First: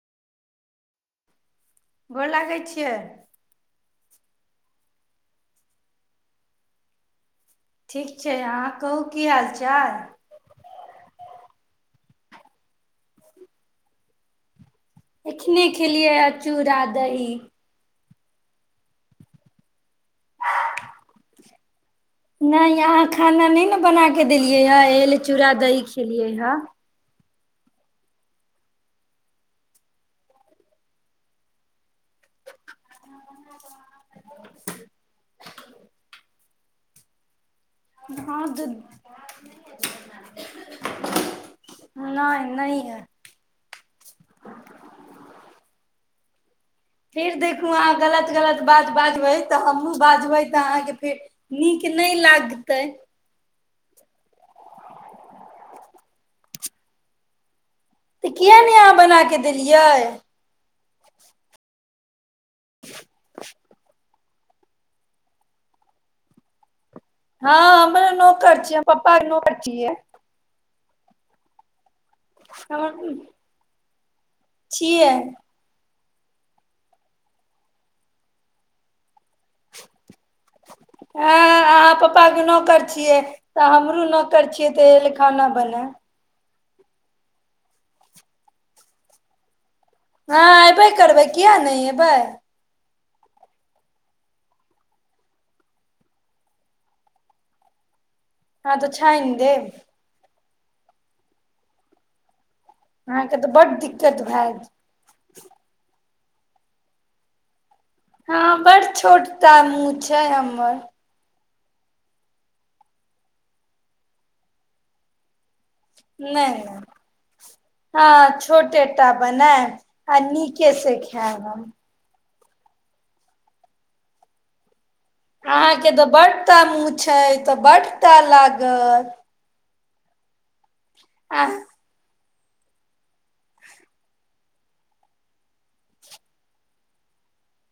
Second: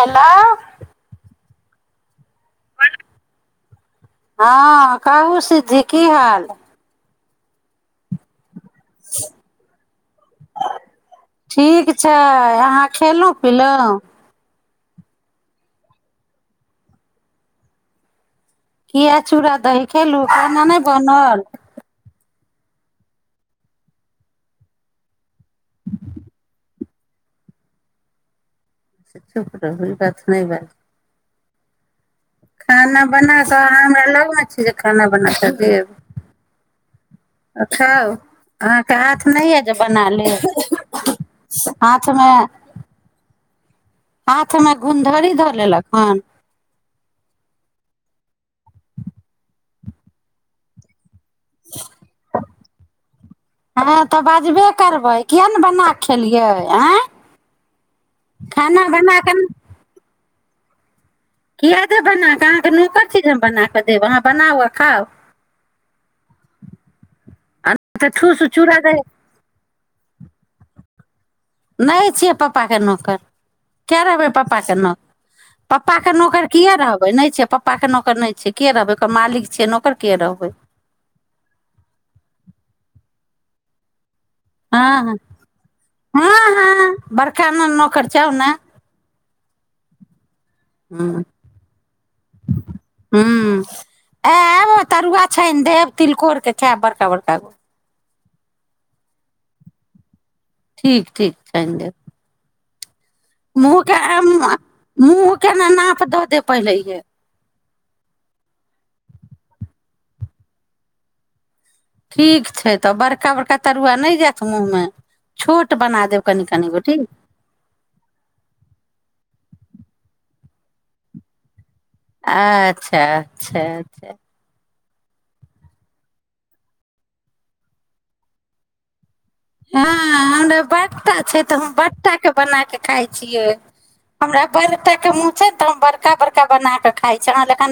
hello घोर लागै छियै हँ कहू सिद्धी की हाल ठीक छै अहाँ कहू की हाल चाल ठीक छै अहाँ खयलहुँ पीलहुँ एखने खेलियै चुड़ा दही किया चूड़ा दही खेलहु खना नहि बनल नहि अहाँ खाना नहि ने बना कऽ देलियै हे एल चूड़ा दही खेलियै हे चुप रह हुनका सँ नहि बात खाना बना कऽ अहाँ हमरा लगमे छी जे खाना बना कऽ देब अ छौ हँ तऽ अहाँके हाथ नहि य जे बना लेब हाथ मे नहि नहि है हाथ मे घुन्धरी धऽ लेलक हन फेर देखू अहाँ गलत गलत बात बाजबै तऽ हमहूँ बाजबै तऽ अहाँके फेर नीक नहि लागतै हँ तऽ बाजबे करबै किएक नहि बना कऽ खेलियै आँय तऽ किएक नहि खाना यहाँ बना के कऽ देलियै [inaudible] क देे बना हाँके नोकर छी जे हम बना कऽ देब अहाँ बनाउ खाउ हँ तऽ हमरा ठूस नौकर चूड़ा छियै दै पप्पा नौकर छियै नहि छियै पापाके हमर नौकर कऐ लेबै पपा सनक छियै प पप्पा के नौकर किया रहबे नहि छै पप्पा के नौकर नहि छै केिया रहबै ओकर मालिक छियै नौकर किए रहबै हँ अहाँ पप्पा कें नौकर छियै तऽ हमरो न छियै हँ तेल हँ खाना बनायब हँ बरखा मे नौकर छीयौ ने हँ अयबे करबै किएक नहि अयबै हुँ आ तरुआ छनि देब तिलकोरके छै बड़का बड़का गो हँ तऽछाईन देेब ठीक ठीक छाईन देब अहाँके तऽ बड्ड मुँह दिक्कत एम भएत महूँके न नाप द ते पहिलेेह हँ बड़ छोटता मुँ छै हमर ठीक छै तऽ बड़का बड़का तरुआ नहि जायत मूँहमे नहि नहि हँ छोटे टा बनायनब आइ नीके से खायब हम अच्छा अच्छा अच्छा अहाँके तऽ बड ता मूँह छै तऽ बड ता लागत हँ हमउप बटा छै आ तऽ बाके बना के खााय छियै हमरा बड़े के मुँह छै ने तऽ हम बड़का बड़का बना के खााय छी अह लख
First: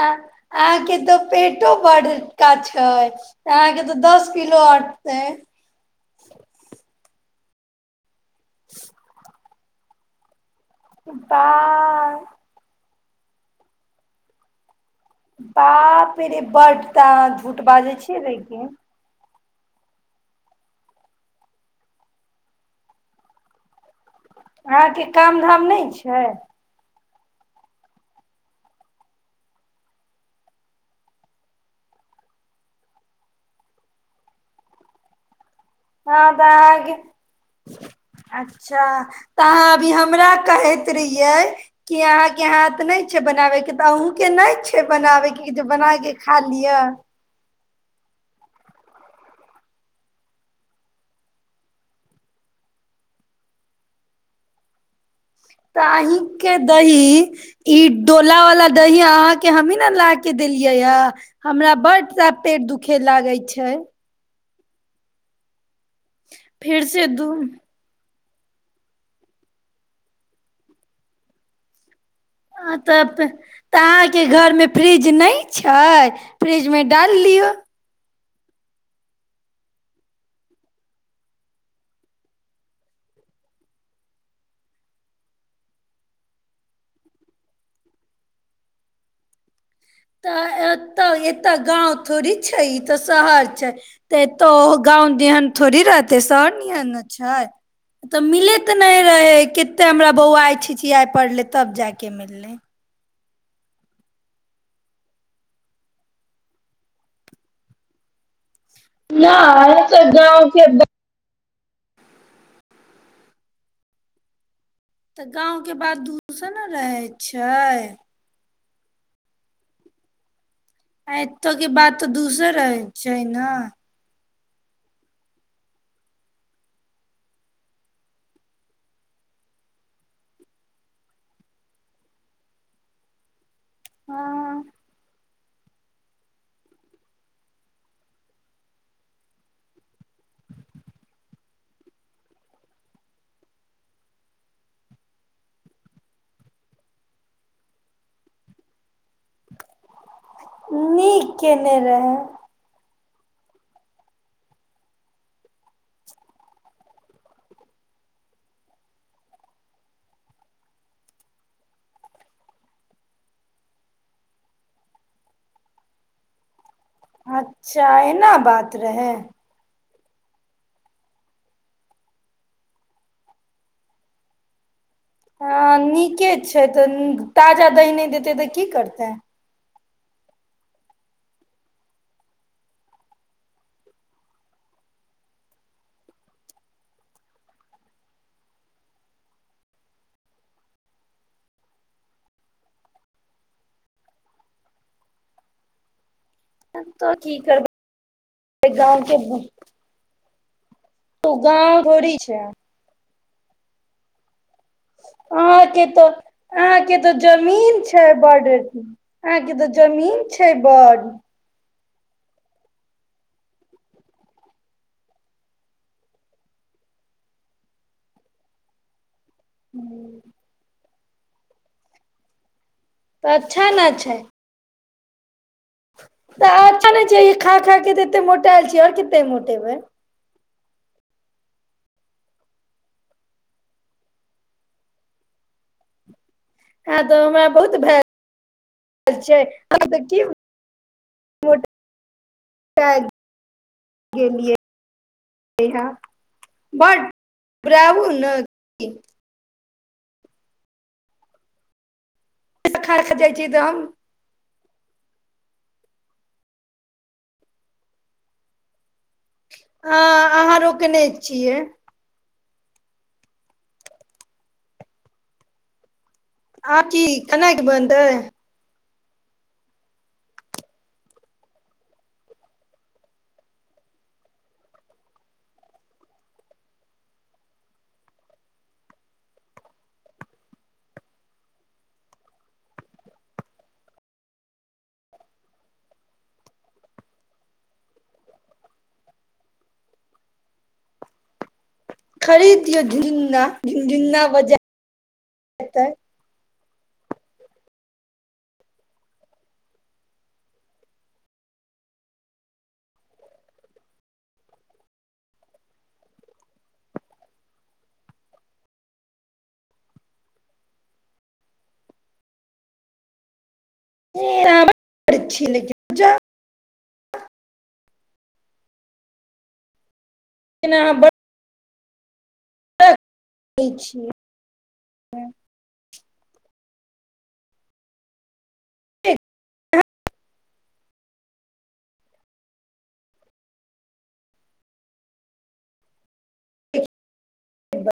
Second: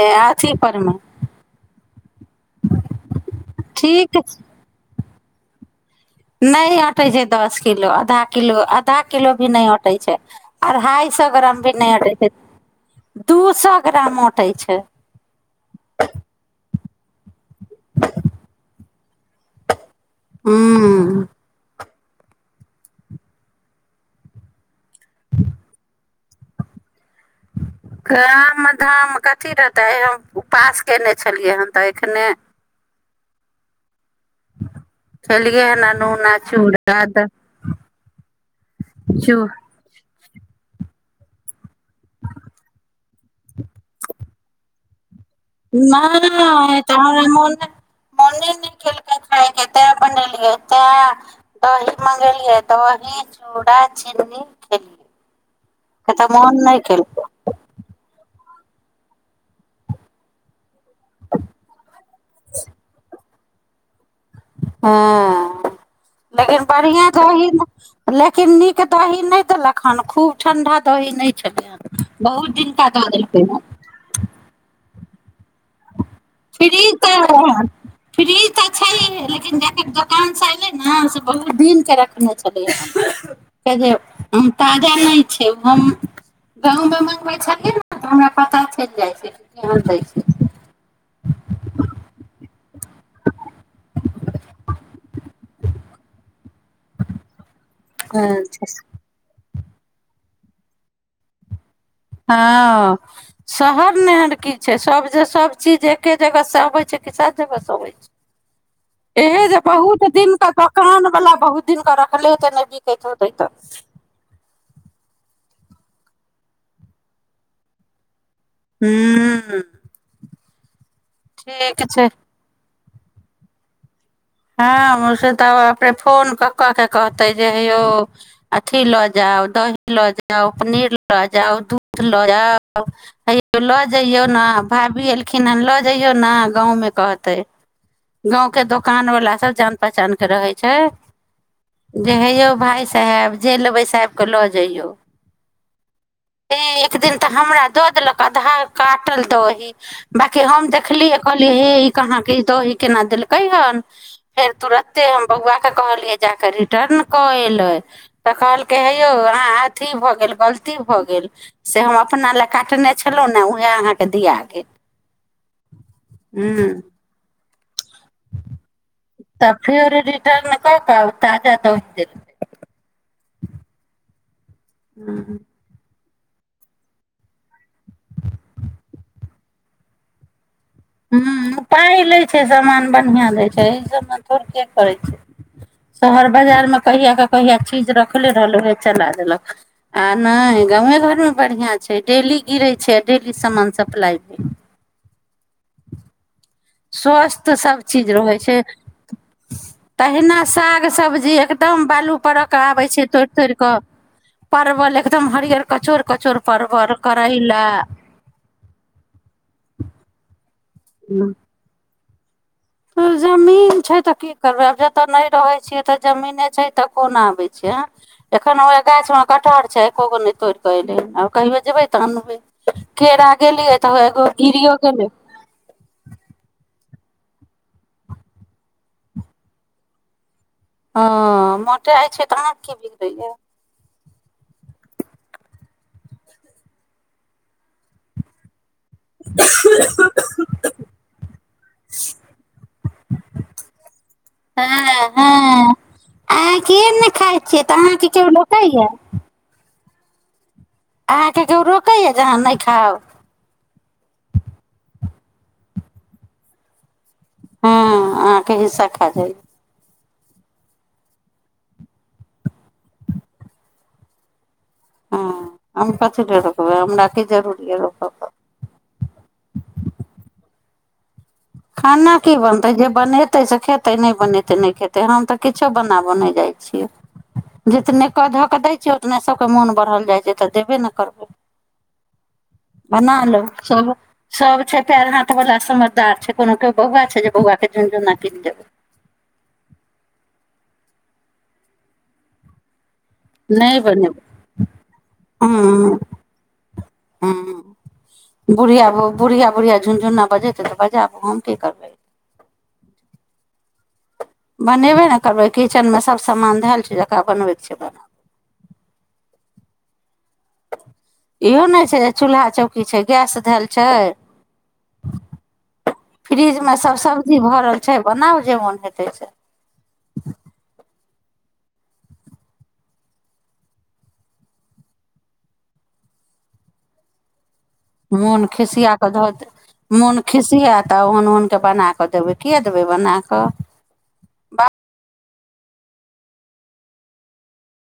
आ अहाँके तऽ पेटो बड़का छै अहाँके तऽ ठीक दस किलो आटतै नहि अटै छै दस किलो आधा किलो आधा किलो भी नहि अटै छै अढ़ाइ सए ग्राम भी नहि हटै बा छै दू सए ग्राम अऔटै छै बाप रे बड त धूठ बाजै छ रै हँ [inaudible] अहाँके काम धाम नहि छै गाम धाम कथी रहतै उपास कयने छलियै हन तऽ एखने खेलि न नूह न चूड़ अच्छा अच्छा तऽ अहाँ अभी हमरा कहैत ै कि अहा के हाथ नहि छै बनाबे के तऽ अहुूँ के नहि छै बनाबे के खा नहि लिअ तह मोन मोनी नहि खेलकै खायके तें बनेलियै ते दही मंगेलियै दही चूड़ा चीनी खेलियै तऽ अही के मोन नहि केलकै दही ई डोला वलाा दही अहाँ के हमही ने ला के देलिय ह हमरा बड सा पेड़ दुखे लागे छै छैओ हँ लेकिन फेर से बढ़िआ त दू ही ने लेकिन नीक दही नहि देलक हँ खूब ठण्डा दही नहि छलै हँ अ तब तऽ अहाँके घर में फ्रिज नहि अच छै फ्रिजमे डाल लियौ फ्री तऽ छै लेकिन ज कऽ दोकानसँ एयलै ने से बहुत दिनके रखने छलियै जे हम ताजा नहि छै हम गाँवमे मँ्गबै छलियै ने तऽ हमरा पता चलि जाइ छै केहन दै छै तऽ त एता गांव थोड़ी छै ई तऽ शहर छै तऽ तो गाँंहन थोड़ी रहतै शहरहन ने छै तऽ मिले अच्छा तऽ नहि रहै क ते हमरा बौआ छिचिया पड़ले तब जाय हँ शहर ने एहन की छै सभ जे सभचीज एक्े जगहसँ अबैत छै कि सभ जगहसँ अबैत छै एहे जे बहुत दिन त दोकान बला बहुत दिनक रखले होतै नहि बिक होतै तऽ तऽ गाँंव के बात दूष ने रहै छै हू आ एतो की बात तऽ दूसर है छैना हँ ओ से तऽ अपने फोन कऽ कऽ के कहते जे हेयौ अथी लऽ जाउ दही लऽ जाउ पनीर लऽ जाउ दूध लऽ जाउ हेयौ के लऽ जइयौ ने हँ भाभी ए िन ल जइयो ने गाँ मे कहते गाँं के द कान वला सब जान पहचान के रहै छै जे हे यौ भाय साहेब जे लेबै साहब के लऽ जइयौे एक दिन तऽ हमरा दऽ देलक आधार कार्ड कटल दही बाकी हम देखलिै नीक कहलि हे केने ई रहै कहाँके द केना दलक हान फेर तुरते हम बौआके कहलियै जा कऽ रिटर्न कऽ एलै तऽ कहलकै हे यौ अहाँ अथी भऽ गेल गलती भऽ गेल से हम अपना लए काटने छलहुँ ने उएह अहाँके दिया गेल हँ हँ चा एना बात रहै तऽ फेर रिटर्न क क ताजा दन द हूँ ह न ठीके छै तऽ ताजा दही नहि देतै तऽ की करतै ह्म्म पाइ लै छै सामान बढ़िआँ दै छै एहि सभमे थोड़के करै छै शहर बाजारमे कहियाक कऽ कहिया चीज रखले रहल ओए चला देलक आ नहि गाँवमे घरमे बढ़िआँ छै डेली गिरै छै आ डेली सामान सप्लाइ भेल तऽ की स्वस्थ करबै सभ चीज रहै छै गाँव के तहिना साग सब्जी तो गाँव एकदम बालू थोड़ी छै पर के आबे छै तो तड़िकऽ अहाँ के तऽ परवल अहाँके तऽ करैला जमीन छै बॉर्डर अहाँके तऽ जमीन छै बन त जमीन छै तऽ की करबै आब जतय नहि रहैत छियै तऽ जमीने छै तऽ कोन आबै छै एखन ओह गाछ मे कठहर छै एको गो नहि तोड़िकऽ एले आउ कहहिबै जेब भै तह न भै केरा तऽ अच्छा गेलियै ने तऽ छै एगो गिरियो हल तऽ अच्छा नहि छिय ई खा खा क तऽ एतेक मोटा आयल छ आओर कतेक मोटेबै हँ मोटाे होइ छै तऽ अहाँके की बिगड़ैए हँ तऽ हमरा बहुत भए ह मोटा गेलियै ह यहाँ अहाँ के बड ने खााय छियै तऽ बुराबू अहाँके केओ ने लोक खाइय आहके रोकै खान जाइ छी तम हँ अहाँके हिस्सा खा जाइ हँ अहाँ रोकने छियै ह आ कथी रोकबै आ की हमरा क केना के जरूरी बनतै रोकब खाना की बनतै जे बनेतै से खेतै नहि बनेतै नहि खेतै हम तऽ किछो बना ब नहि जाइत छियै जितने क धऽ कऽ दै छियै उतने सभके मोन बढ़ल जाइ छै तऽ देबे ने करबै बना लो सभ सभ छै पएर हाथवला समझदार छै कोनो केओ बौआ छै जे बौआ के झुनझुन न किन देब खरीदियौ नहि बनेबै ह बजातै ह बुढ़िया ब बुढ़िया बुढ़िया झुनझुना बजेतै तऽ बजाबू हम की करबै बनेबे ने करबै किचेनमे सभ सामान धयल छै जकरा बनबैके छै बनाब इहो नहि छै चूल्हा चौकी छै गैस छी लेकिन धए [unintelligible] छै बनाउ जे मोन हेतै से लिनहाँ ब छियै ह्म मोन खिसिया कऽ धऽ दे मोन खिसिया तऽ ओन नके बना कऽ देबै किएक देबै बना कऽ बाप ह ब